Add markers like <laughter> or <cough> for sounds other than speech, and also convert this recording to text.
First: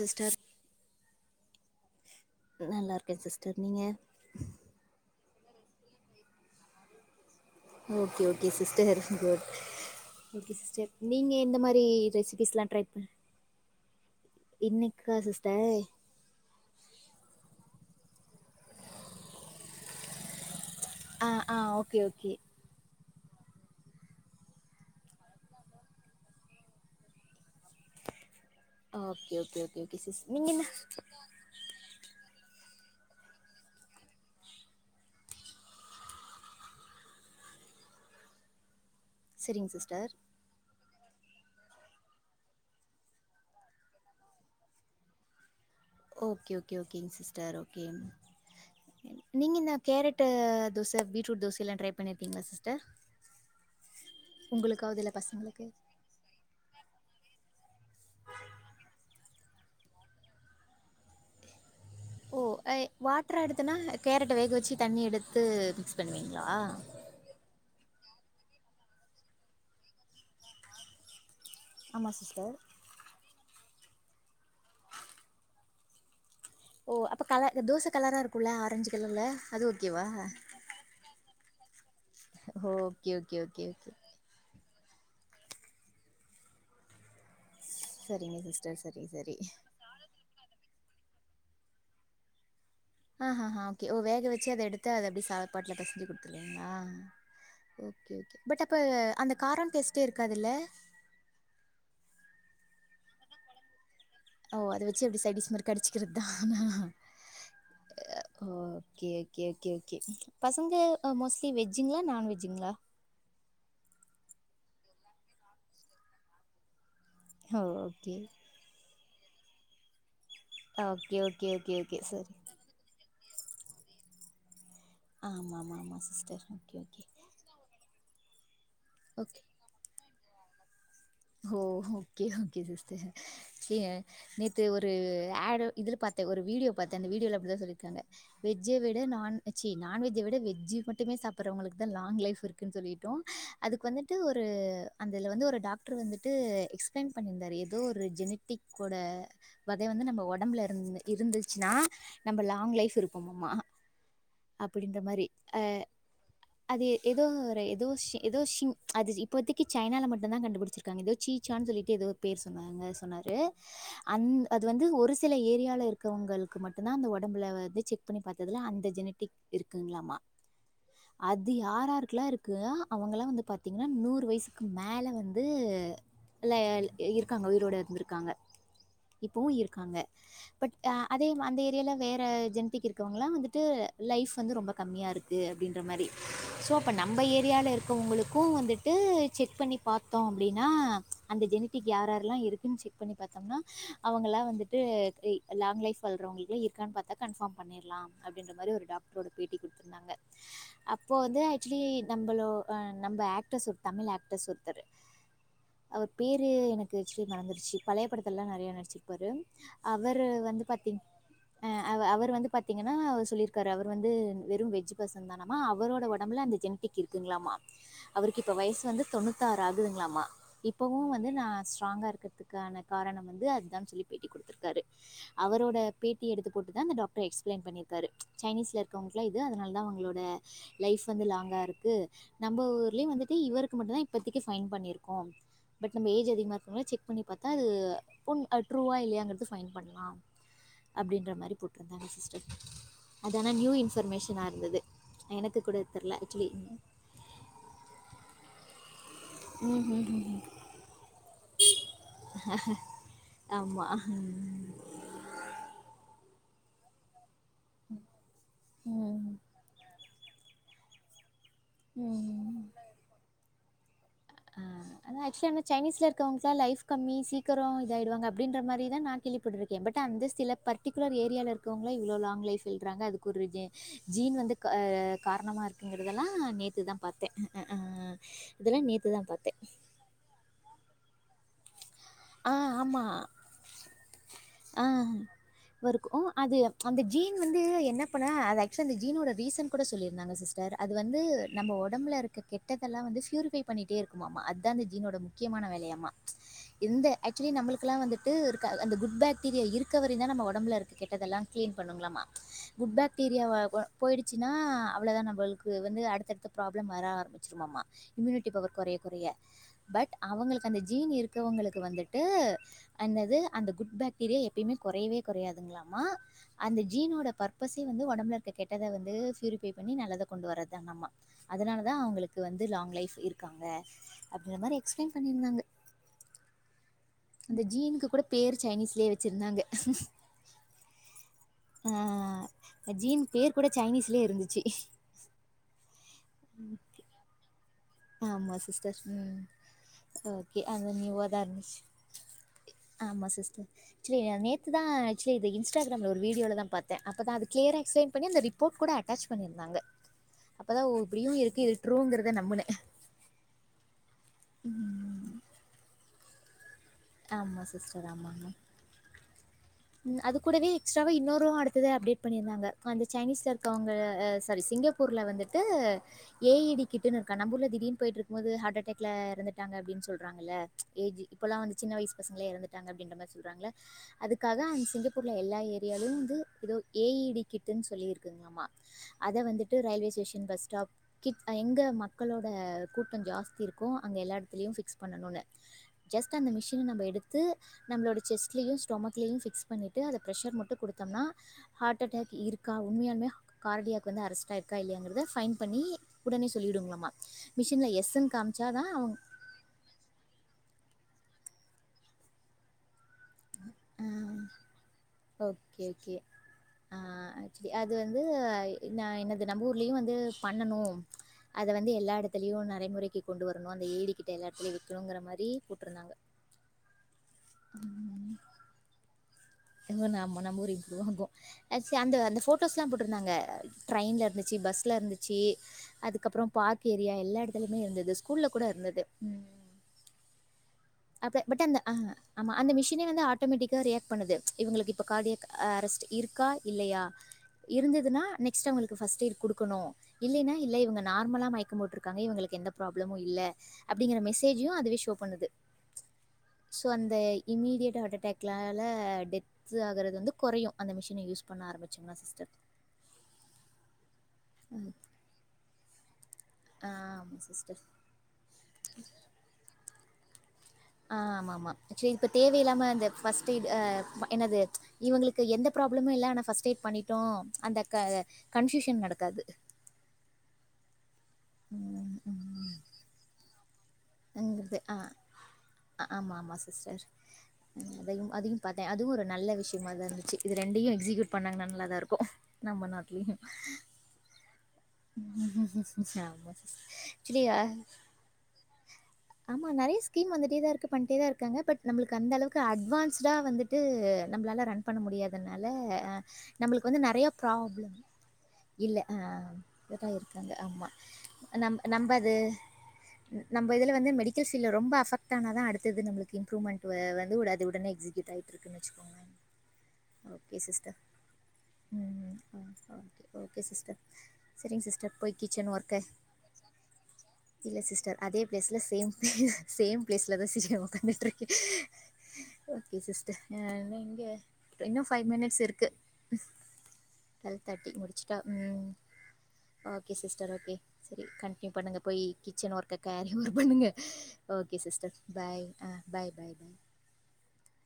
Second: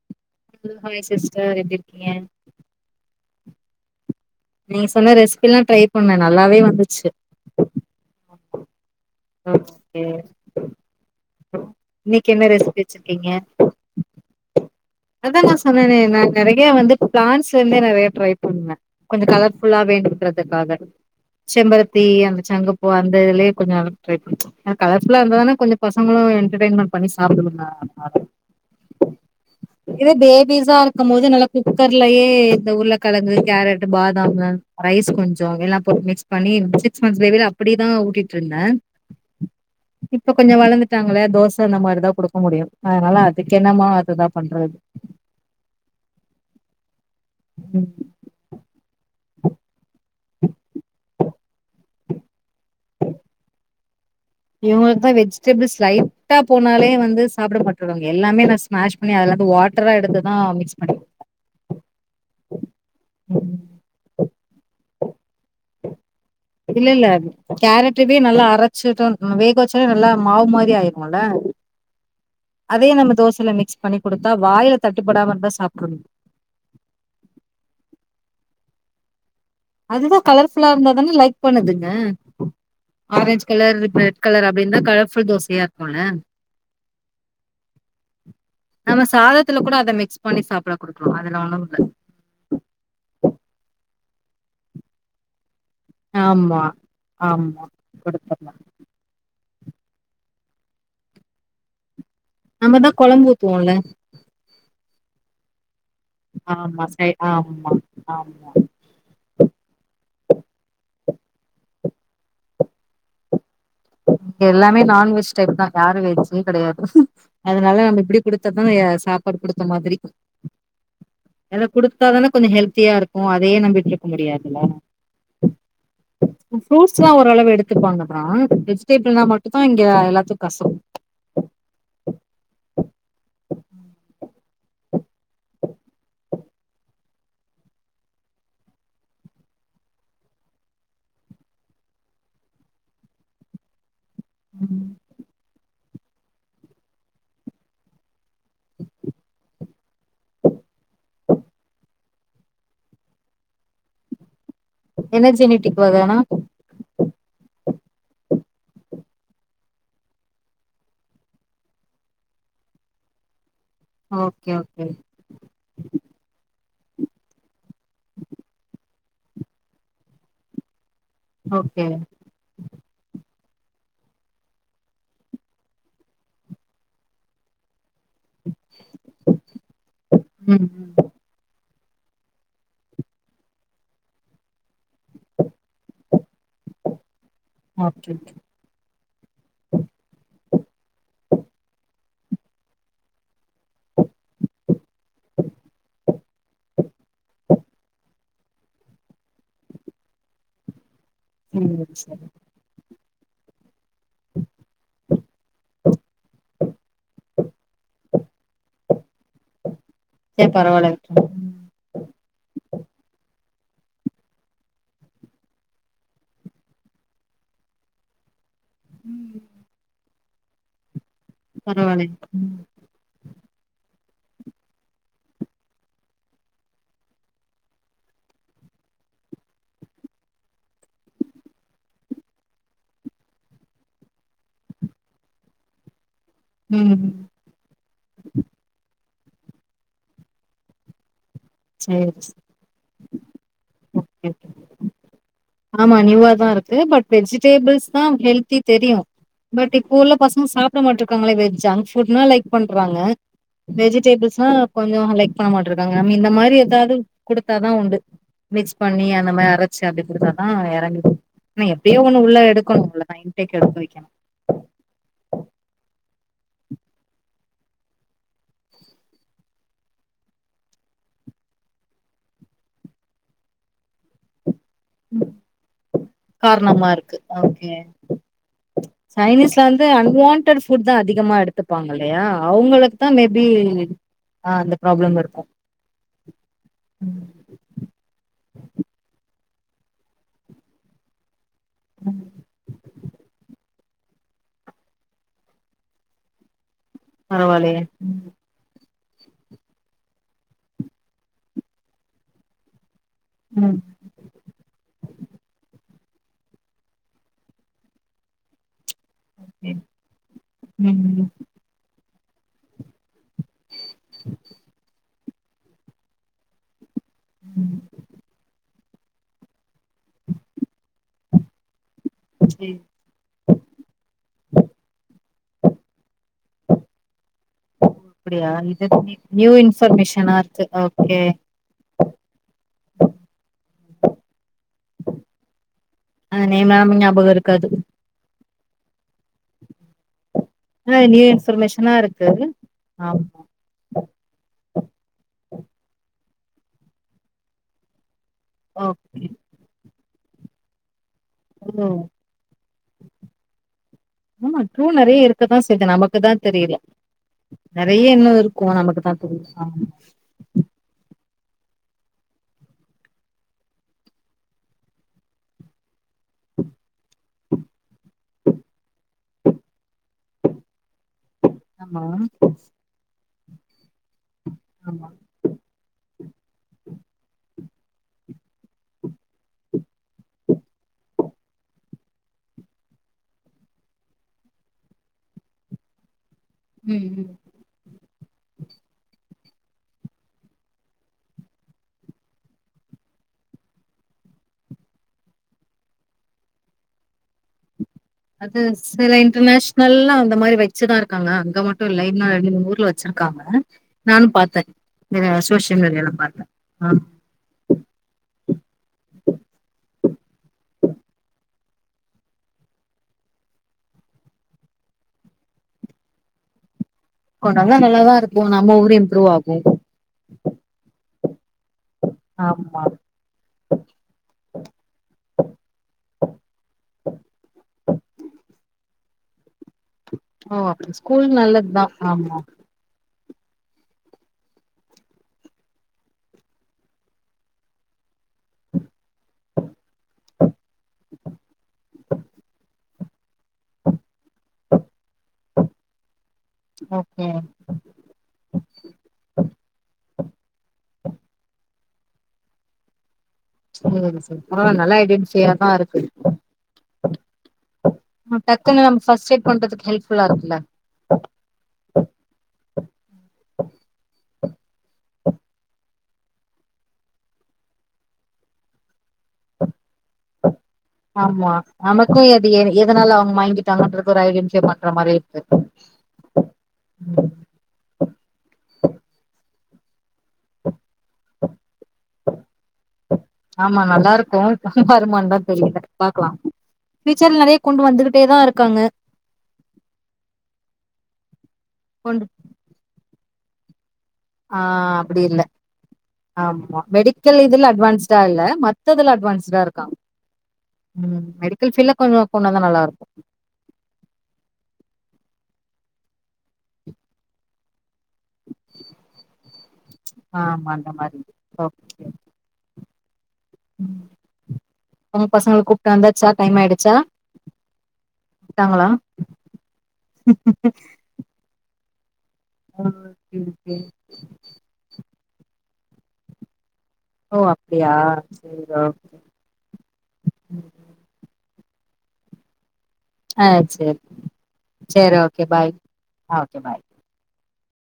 Sister sister எப் <unintelligible> ஏன் நல்லா இருக்கேன் சிஸ்டர் நீங்க நீங்க சொன்ன ரெசிபில்லாம் ட்ரை பண்ணன் நல்லாவே வந்துச்சு okay okay sister okay sister நீங்க இந்த மாரி இன்னைக்கு என்ன ரெசிபிஸ்லாம் ட்ரை இன்னைக்கா அதான் நான் சிஸ்டர் சொன்னேனே நான் நிறைய வந்து பிளான்ஸ்லந்தே நிறைய ட்ரை பண்ணுவன் கொஞ்சம் கலர்ஃபுல்லா வேண்டிக்கதுக்காக ஆ ஆ ஓகே செம்பருத்தி ஓகே அந்த சங்கப்பூ அந்த லயே கொஞ்ச்ரை பண்ண கலர்பியுள்ள இருந்தானா கொஞ்சம் பசங்களும் என்டர்டயன்மெட் பண்ணி சாப்பிடுதுங்க ஓகே ஓகே ஓகே ஓகே இது சிஸ் நீங்கள் என்ன பேபிஸா இருக்கும் போது நல்லா குக்கர்லயே இந்த உருளைக்கழங்கு கேரட் பாதாம் ரைஸ் கொஞ்சம் எல்லாம் போட்டு மிக்ஸ் பண்ணி சிக்ஸ் மந்த்ஸ் பேபியில அப்படியேதான் ஊட்டிட்டு இருந்தேன் சேரிங்க சிஸ்டர் விட்டாங்களே தோசை இந்த மாரிதான் கொடுக்க முடியும் அதனால அதுக்க என்னமோ அதுதான் பண்றது ஓகே ஓகே ஓ ஓகேங்க சிஸ்டர் ம் ஒகேங்க நீங்கனா கேரட் அ தோசை பீட்ரூட் தோசை ல்லாம் டரை பண்ணிருக்கீங்களா சிஸ்டர் இவங்களுக்கு உங்களுக்காவது இல்லை தான் பசங்களுக்கு வெஜிடபிள்ஸ் லைட்டா போனாலே வந்து சாப்பிட மாட்டுவங்க எல்லாமே நான் ஸ்மாஷ் பண்ணி அதெல்லாம் வாட்டரா எடுத்துதான் மிக்ஸ் பண்ணி ஓ வாட்டரா எடுத்துன்னா கேரட் வேக வச்சு தண்ணி எடுத்து ப மிக்ஸ் பண்ணுவீங்களா ட்டுப்பயே நல்லா அரைச்சட்டும் வேக வச்சாலே நல்லா மாவு மாதிரி ஆயிருகம்ல ஆமாம் சிஸ்டர் அதே நம்ம தோசைில மிக்ஸ பண்ணி கொடுத்தா வாயில தட்டுப்படாம இருந்தா சாப்பிடணும ஓ அப்ப கல தோசை கலரா இருக்கும்ல ஆரஞ்சு கலர்ல அது ஓகேவா அதுதான் கலர்புல்லா இருந்தா தானே லைக் பண்ணுதுங்க okay okay orange okay colour okay red colour அப்படன்தா க ஃ தோசையா இருக்குல சரிங்க சிஸ்டர் சரி நம்ம சரி சாதத்துல கூட அத மிக்ஸ் பண்ணி சாப்பிட கொடுக்கலாம் அதெல்லாம் ஒன்னும்ல ஆஹ்ஹஹ ஓகேஓ வேக வச்சு அதை எடுத்து அது அப்படி சா பால பசஞ்சு ஆமா கொடுத்துங்களா ஆமா ஓகேஓக குடுத்துர்லா பட் அ அந்த காரம் டெஸ்ட்டே இருக்காதுல்ல நம்மதான் குழம்புத்துவோம்ல அதை வச்ச எப்படி சடிஸ் மருக்கு கடைச்சிக்கிறது ஆமா தான் சை ஆமா ஆமா கேகேகே பசங்க மோஸ்ட்லி வெஜ்ஜுங்களா நான்வெஜ்ஜுங்களா எல்லாமே நான்வெஜ் டைப் தா யாருும் வெஜ்ஜு கிடையாது ஹ ஹும் அதனால நம்ம ஓகே இப்படி கொடுத்த தாயா சா பட்படுத்த மாதிரி ஓகே ஓகே அதல்ல ஓகே ஓகே கொடுத்தாாதானே சரி கொஞ்சொ ஹெல்த்தியா இருக்கு அதையே நம்பிட்டருக்க முடியாது லொ ஆமா ஆமா ஆமா சிஸ்டர் ஓகெஓகெ ஆ எ <inaudible> ப்பளெ பன்னா மட்டு தா இங்க எல்லாத்துக்கு கசோ ஓ ஓகே ஓகே சிர் ச நேற்று ஒருட இதுல பாார்த்தேன் இந்த ஒரு வீடியோ பாாரத்தேன் அந்த வீடியோல அப்படிதான் சொல்லிருக்காங்க வெஜ்ஜை விட ந சரி நான்வெஜை விட வெஜ்ஜு மட்டுமே சாப்பிடுறவங்களுக்குதான் லாங் லைஃப் இருக்குன்னு சொல்லட்டோ அதுக்கு வந்து ஒரு அதுல வந்து ஒரு டாக் வந்துட்டு எக்ஸ்பிளைன் பண்ணியிருந்தாரு ஏதோ ஒரு ஜெனட்டிகோட வதை வந்து நம்ம உடம்புல இருந்து இருந்துச்சுன்னா நம்ம லாங் லைஃப் இருப்போம்மா அப்படின்ற மாதிரி எனர்ஜெனிட்டிக் அஹ் வகனா அது ஏதோ ஒரு ஏதோ ஏதோ அது இப்பதைக்கு சைனால மட்டும்தான் கண்டுபிடிச்சிருக்காங்க ஏதோ சீசான்னு சொல்லிட்டு ஏதோ பேர் சொன்னாங்க சொன்னாரு அந்த ஓகே அது ஓகே வந்து ஒரு சில ஏரியால இருக்கிறவங்களுக்கு மட்டும் தான் அந்த உடம்புல வந்து செக் பண்ணி பார்த்ததுல அந்த ஜெனட் இருக்குங்களாமா அது ஓகே யாராருக்கெல்லாம் இருக்கு அவங்கல்லாம் வந்து பாத்த பார்த்தீங்கன்னா நூறு வயசுக்கு மேல வந்து இருக்காங்க உயிரோட இருந்து இருக்காங்க இப்பவும் இருக்காங்க ம் பட் ம் அதே அந்த இந்தல்ல வேற ஜனிடிக்கு இருக்கவங்களாம் வந்துட்டு லைஃப் வந்து ரொம்ப கம்மியாக இருக்குது அப்படின்ற மாதிரி சோ அப்போ நம்ம ஏரியாவில் ஓகே ஓகே இருக்கிறவங்களுக்கும் வந்துட்டு செக் பண்ணி பார்த்தோம் அப்படின்னா அந்த ஜெனத்திக் யார் யார் இருக்கு செக் பண்ணி பாத்தோம்னா அவங்களா வந்துட்டு லாங் லைப்வ வாழ்றவங்ளா இருக்காங்ளா பாத்தா கன்பார்ம் பண்ணிடலாம் அப்படின்ற மாதிரி ஒரு டாக்ட்ரோட பேட்டி கொடுத்திருந்தாங்க அப்போ வந்து ஆக்சுவலி ம் சரி நம்மளோ நம்ம ஆக்டர் சொ தமிழ் ஆக்டர்ஸ் ஒருத்தர் அவர் பேரு எனக்கு ஆக்சுவலி மறந்துருச்சு பழைய படத்தல்லாம் நிறைய நச்சிருப்பாரு சரி பரவால்ல விட்ருங்க அவர் வந்து பாத்தீங்கன்னா சொல்லி இரு அவர் வந்து வெறும் வெஜ் பசத அவரோட உடம்புல அந்த ஜெனிக் இருக்குங்களாமா அவருக்கு இப்ப வயசு வந்து தொண்ணூத்தி ஆறு ஆகுதுங்களாமா இப்பவும் வந்து நான் பரவால்ல ஸ்ட்ராங்கா இருக்கிறதுக்கான காரணம் வந்து அதுதான் சொல்லி பேட்டி கொடுத்திருக்காரு அவரோட பேட்டி எடுத்து போட்டு தான் அந்த டாக்டர் எக்ஸ்பிளைன் பண்ணிருக்காரு சைனீஸ்ல இருக்கவங்கல்லாம் இது அதனால தான் அவங்களோட லைப் வந்து லாங்கா இருக்கு நம்ம ஊர்லயும் வந்துட்டு இவருக்கு மட்டும் தான் இப்பத பைன் பண்ணிருக்கோம் பட் நம்ம ஏஞ் அதிகமா ம் இருக்கரதுனால செக் ம் பண்ணி பார்த்தா அதுட்ரூவா இல்லையா எடுத்து பைன் பண்ணலாம் அப்படின்ற மாதிரி போட்டிருந்தாங்க சேரி சிஸ்டர் அதனா நியூ ஓகே இன்ஃபர்மேஷனா ஓகே இருந்தது எனக்கு கூட ஆமா தெரில நியூவா ஆக்சுவலி தான் இருக்கு பட் வெஜிடேபிள்ஸ் தான் ஹெல்தி தெரியும் பட் இப்போ உள்ள பசங்க சாப்பிட மாட்ட இருக்காங்களே வெஜ் ஃபுட் லைக் பண்றாங்க ஆமாம் வெஜிடேபிள்ஸ்னா கொஞ்சம் லைக் பண்ண மாட்டே இருக்காங்க இந்த மாதிரி டாடி கொடுத்தாதான் உண்டு மிக்ஸ் பண்ணி அந்த மாதிரி அரைச்சு அப்படி இப்படித்தான் ஆஹ் இறங்கி நான் எப்படியோ ஒண்ணு உள்ள எடுக்கணும் நான் இன்டேக் எடுக் கனும் ஆஹ் ஆக்சுவல சைனீஸ்ல இருக்கவங்களாம் லைப் கம்மி சீக்கிரம் இத ஆய்டுவாங்க அப்படின்ற மாதிரிதான் நான் கேள்விப்பட்டுருக்கேன் பட் அந்த சில பர்டிகுலர் ஏரியில இருக்கவங்கள இவ்வளோ லாங் லைப்ல இருக்காங்க அது ஒரு ஜீன் வந்து காரணமா இருக்குங்கிறதெல்லாம் நேத்து காரணமா தான் இருக்கு பார்த்தேன் ஓகே இத நேத்து சைனீஸ்ல வந்து அன்வான்டட் புத்தா அதிகமா எடுத்துப்பாங்க இல்லையா ஆஹ் அவுங்களுக்கு ஆமா தா மேபி ஆ அந்த ஆஹ் ப்ராப்ளம் இருக்கு வருக்கும் அது அந்த ஜீன் பரவால்லயே வந்து என்ன பண்ண ஜீனோட ரீசன் கூட சொல்லியிருந்தாங்க சிஸ்டர் அது வந்து நம்ம உடம்புல ம் இருக்க கெட்டதெல்லாம் வந்து பிஃயூரிப பண்ணிட்டே இருக்குமாமா அதுதான் இந்த ஜீனோட முக்கியமான வேலையாம இந்த ஆக்சுவலி நம்மளுக்குல்லாம் பரவாயில்லையே. வந்துட்டு இருக்க அந்த குட் புட் பாக்டீரியா இருக்க வரதான் நம் உம்பல இருக்க கெட்டதல்லாம் கிளீன் பண்ணூகலாமா குட்பேக் பாக்டிரியா ம் போயிடுச்சுன்னா அவ்வளோதான் நம்மளுக்கு வந்து நட் தடுத்து ப்ராப்ளம் வர ஆரம்பிச்சிருதாமா இம்யூனிட்டி பவர் குறைய குறைய பட் அவங்களுக்கு அந்த ஜீன் ம் இருக்கு வந்துட்டு அந்தது அந்த குட் பாக்டீரியா எப்பயுமே குறையவே குறையாதுங்களாமா அந்த ஜீனோட பர்பஸே வந்து உடம்பு இருக்க கெட்ட எதாவது சிரிப் பே பண்ணி நல்லத கொண்டு வர்றதுதான நம்மா அதனால தான் அவங்களுக்கு வந்து சேரி லாங் லைஃப் இருக்காங்க அப்படி மாதிரி எக்ஸ்பிளைன் பண்ணியிருந்தாங்க ஹ் ஜீனுக்கு கூட அப்டியா பேர் இது சைனீஸ்லயே நி- நியூ வச்சிருந்தாங்க இன்ஃபர்மேஷனா இருக்கு ஓகே ஆஹ் ஜீன் பேர் கூட சைனீஸ்லயே இருந்துச்சு அஹ் நேம் எல்லா ஞாபகம் இருக்காது ஆமா சிஸ்டர் ம் ஓக்கே அ ஆ நியூவா நியூ தான் இருந்துச்சு இன்ஃபர்மேஷனா இருக்கு ஆமா சிஸ்டர் ஆக்சுவலி நேத்துதான் ஆக்சுவலி அந்த இன்ஸ்டாகிராம்ல வீடியோலாதா பாத்தேன் அப்பதா கிளீரன்சே பண்ணி அந்த ரிப்போர்ட் கூட அட்டாச் ஓகே பண்ணிருந்தாங்க அப்பதான் நீயூருக்கே இது ஓ ட்ருங்கரத நம்புனே ஆமா ட்ரூ நெறைய இருக்கதா செய்து நமக்கு தா தெரியல ஆமா சிஸ்டர் நெறய இன்னு ஆமாங்க இருக்கும் ஆனா நமக்கு தா தெரியில ஆமா அது கூடவே எக்ஸ்டவா இன்னொரு அடுத்தது அப்டேட் பண்ணியிருந்தாங்க அந்த சைனீஸ் இருக்காங்ல செரி சிங்கப்பூர்ல வந்துட்டு ஏ ஐ டி கிட்டுன்னு இருக்கா நம்ம்பூர்ல திடீர்னு போயிட்டு இருக்கு போது ஹாட்டடாக்ல இறந்துட்டாங்க அப்டினு சொ சொல்றாங்கல ஏஜ் இப்பல்லாம் வந்து சின்ன ஆமா வயசு பசங்கள இறந்துட்டாங்க அப்படின்ற மாரி சொல்றாங்கள அதுக் அதா அந்த ஆமா சிங்கப்பூர்ல எல்லா ஏரியாலும் வந்து எதோ ஏ இ டி கிட்னு சொல்லி இருக்குங்கா ஆம அத வந்துட்டு ரயில்வே ஸ்சேஷன் பஸ் ஸ்டாப் கீக் எங்க மக்களோட கூட்ட ஜாஸ்தி இருக்கோ அங்க எல்லா இடத்துலயு ஃபிக்ஸ் பண்ணணு ஜஸ்ட் அந்த மிஷின நம்ம ம் ம் எடுத்து நம்மளோட செஸ்ட்லயு ஸ்டொமக் எல்ன் சிக்ஸ் பன்னிட்டுஅத ப்ரசர் மட்டு கொடுதோம்னா ஹாட் அட்டாக் இருக்கா உண்மயான்மே கார்டியாகு வந்து அரஸ்டாயிருக இல்லயங்ரது ஃபைண்ட் பன்னி உடனே சொல்லிடுங்லமா மிஷின்ல எஸ் அது சில இன்டர்நேஷனல்ல அந்த மாரி வச்சுதா இருக் இருக்காங்க அங்க மட்டும் இல்ல இன்னு ரென்டு ஊர் ஆஹ் சோசியல் ஓக்கே மீடியால ஓக்கே பாத்தே ஆ ஆஹ் ஆக்சுவலி அது வந்து என்ன என்னது நம்ப ஊர்லயும் வந்து பண்ணணு அத வந்து எல்லா இடத்துலயும் நரைமுறைக்கு கொண்டு வரணும் அந்த ஏடிக்கிட்ட எல்லா இடத்துலயூ விற்றுங்ரமாரி போட்ருந்தாங்க கொன்டாத நல்லாதா இருக்கு நம்மவூரு இம்ப்ரூவ் ஆகு இன்மோ நாம நம் <unintelligible> அந்த அந்த ஆமா ஃபோட்டோஸ்லாம் போட்ருந்தாங்க ட்ரெயின்ல இருந்துச்சி பஸ்ல இருந்துச்சி அதுக்கப்புற பார்க் ஏரியா எல்லா இடத்துலயுமே இருந்தது ஸ்கூல கூட இருந்தது உம் ஓ அப்படி ஸ்கூல் அப பட் அந்த நல்லதுதா ஆ ஆமா அந்த மிஷினே வந்த ஆட் ஆட்டோமெட்டிகா ரியாக்ட் பண்ணுது இவங்களுக்கு இப்போ கார்டிய அரஸ்ட் இருக்கா இல்லயா இருந்ததுனா நெக்ஸ்ட் அவங்களுக்கு ஃபஸ்டேடு குடுக்கணு இல்லைனா இல்ல இவங்க நார்மலா மயக்க போட்டருக்காங்க இவங்களுக்கு எந்த ப்ராப்ளமும் இல்ல அப்படிங்கற மெசேஜு அதுவே ஷோ பண்ணுது சோ அந்த ஓகே இமீடியட் ஹார்ட் அட்டாக்லால டெத் ஆகறது வந்து குறையு அந்த மிஷின யூஸ் பண்ண ஆரமிச்ங்லா சிஸ்டர் சொல்லுங்க மிஸ் அப்பற நல்லா ஐடென்டிஃயா தா இருக்கு ஆ ஆமா சிஸ்டர். டக்குனு ஃபஸ்டேட் பண்றதுக் ஹெல்ப் புல்லா இருக் ஆஹ் ஆமா ஆமா சே இப்ப தேவையில்லாம இந்த் ஃபஸ்டேடு ஆஹ் வ என்னது இவங்களுக்கு எந்த பிராப் ளவுமே இல்ல ஆனா ஃபஸ்டேட் பண்ணிடோ அந்த க கன்சுசன் நடக் தது ஆமா நமக்கு அது எதனால அவங் மயகிட் அ ஆஹ் ஆமா ஆமா சிஸ்டர் ம் அதையும் அதையும் பாத்தே அதுவு ஒரு நல்ல விஷய மாதான் இது ரெண்டயு எக்ஸிகியூட் பண்ணாங்கனா நல்லாதா இருக்கு நம்ப நாட்லயு ஆமா நல்லா இருக்கு வருமான்தா தெரியல பாக்கலா ஃபியூச்சர்ல ஆக்சுவலி நெறைய கொண்டு வந்துகிட்டேதா இருக்காங்க ஆமா நெறய ஸ்கீம் வந்துட்டே தா இருக்கு பண்ட்டே தா இருக்காங்க பட் நம்ளுக்கு கொண்டு அந்த அளவுக்கு அட்வான் ஸ்டா வந்துட்டு ஆ நம்மளால ரன் பண்ண அப்டி இல்ல முடியாதனால அ ஆமா நம்மளுக்கு வந்து நெறைய மெடிக்கல் இதுல ப்ராப்ளம் அட்வான்ஸ்டா இல்ல இல்ல மத்ததுல அ அட்வான்ஸ்டா இருக்கா இதா இருக்காங்க. ஆமா உம் மெடிக்கல்ஃபீல்ல கொஞ்ச கொண்டந்தா நல்லாருக்கு ம்பதுல வந்து மெடிக்கல் ஃபீல்ல ரொம்ப அஃபக்ட்டானா தா அடுத்தது நம்ளுக் கு இம்ப்ரூமெண்ட் வந்து உடா து உடனே எக்ஸி கிட்டாய்ட்ருக்குனு வச்சுக்கோங்க ஓகே ஆமா அந்த சிஸ்டர் மாரி ஓகே உம் ஓகே சிஸ்டர் சரிங் சிஸ்டர் உங்க போய் பசங்கள கிச்சன் கூப்ட்டு ஒர்க்க வந்தாச்சா டைம் ஆயிடுச்சா இல்ல சிஸ்டர் தே ப்ளேஸ்ல ட்டாங்களா சேம் சேம் ப்ளேஸ்ல தா <unintelligible> ஒக்காந்துட்ருக்க <unintelligible> ஓகே சிஸ்டர் ஆ ந இங்க <unintelligible> ஃபை மினிட்ஸ் இருக்கு ஓ டல் தாட்டி அப்படியா முடிச்சுட்டா சரி ஓ உம் ஓகே சிஸ்டர் ஓகே செரி கன் கெ‌ பண்ணுங்க போய் கிச்சன் ஒர்க்க காரி ஆ ஒர் பண்ணுங்க சரி ஓகே சரி சிஸ்டர் ஓகே பாய் அ பாய் ஆ பாய் ஓகே பாய்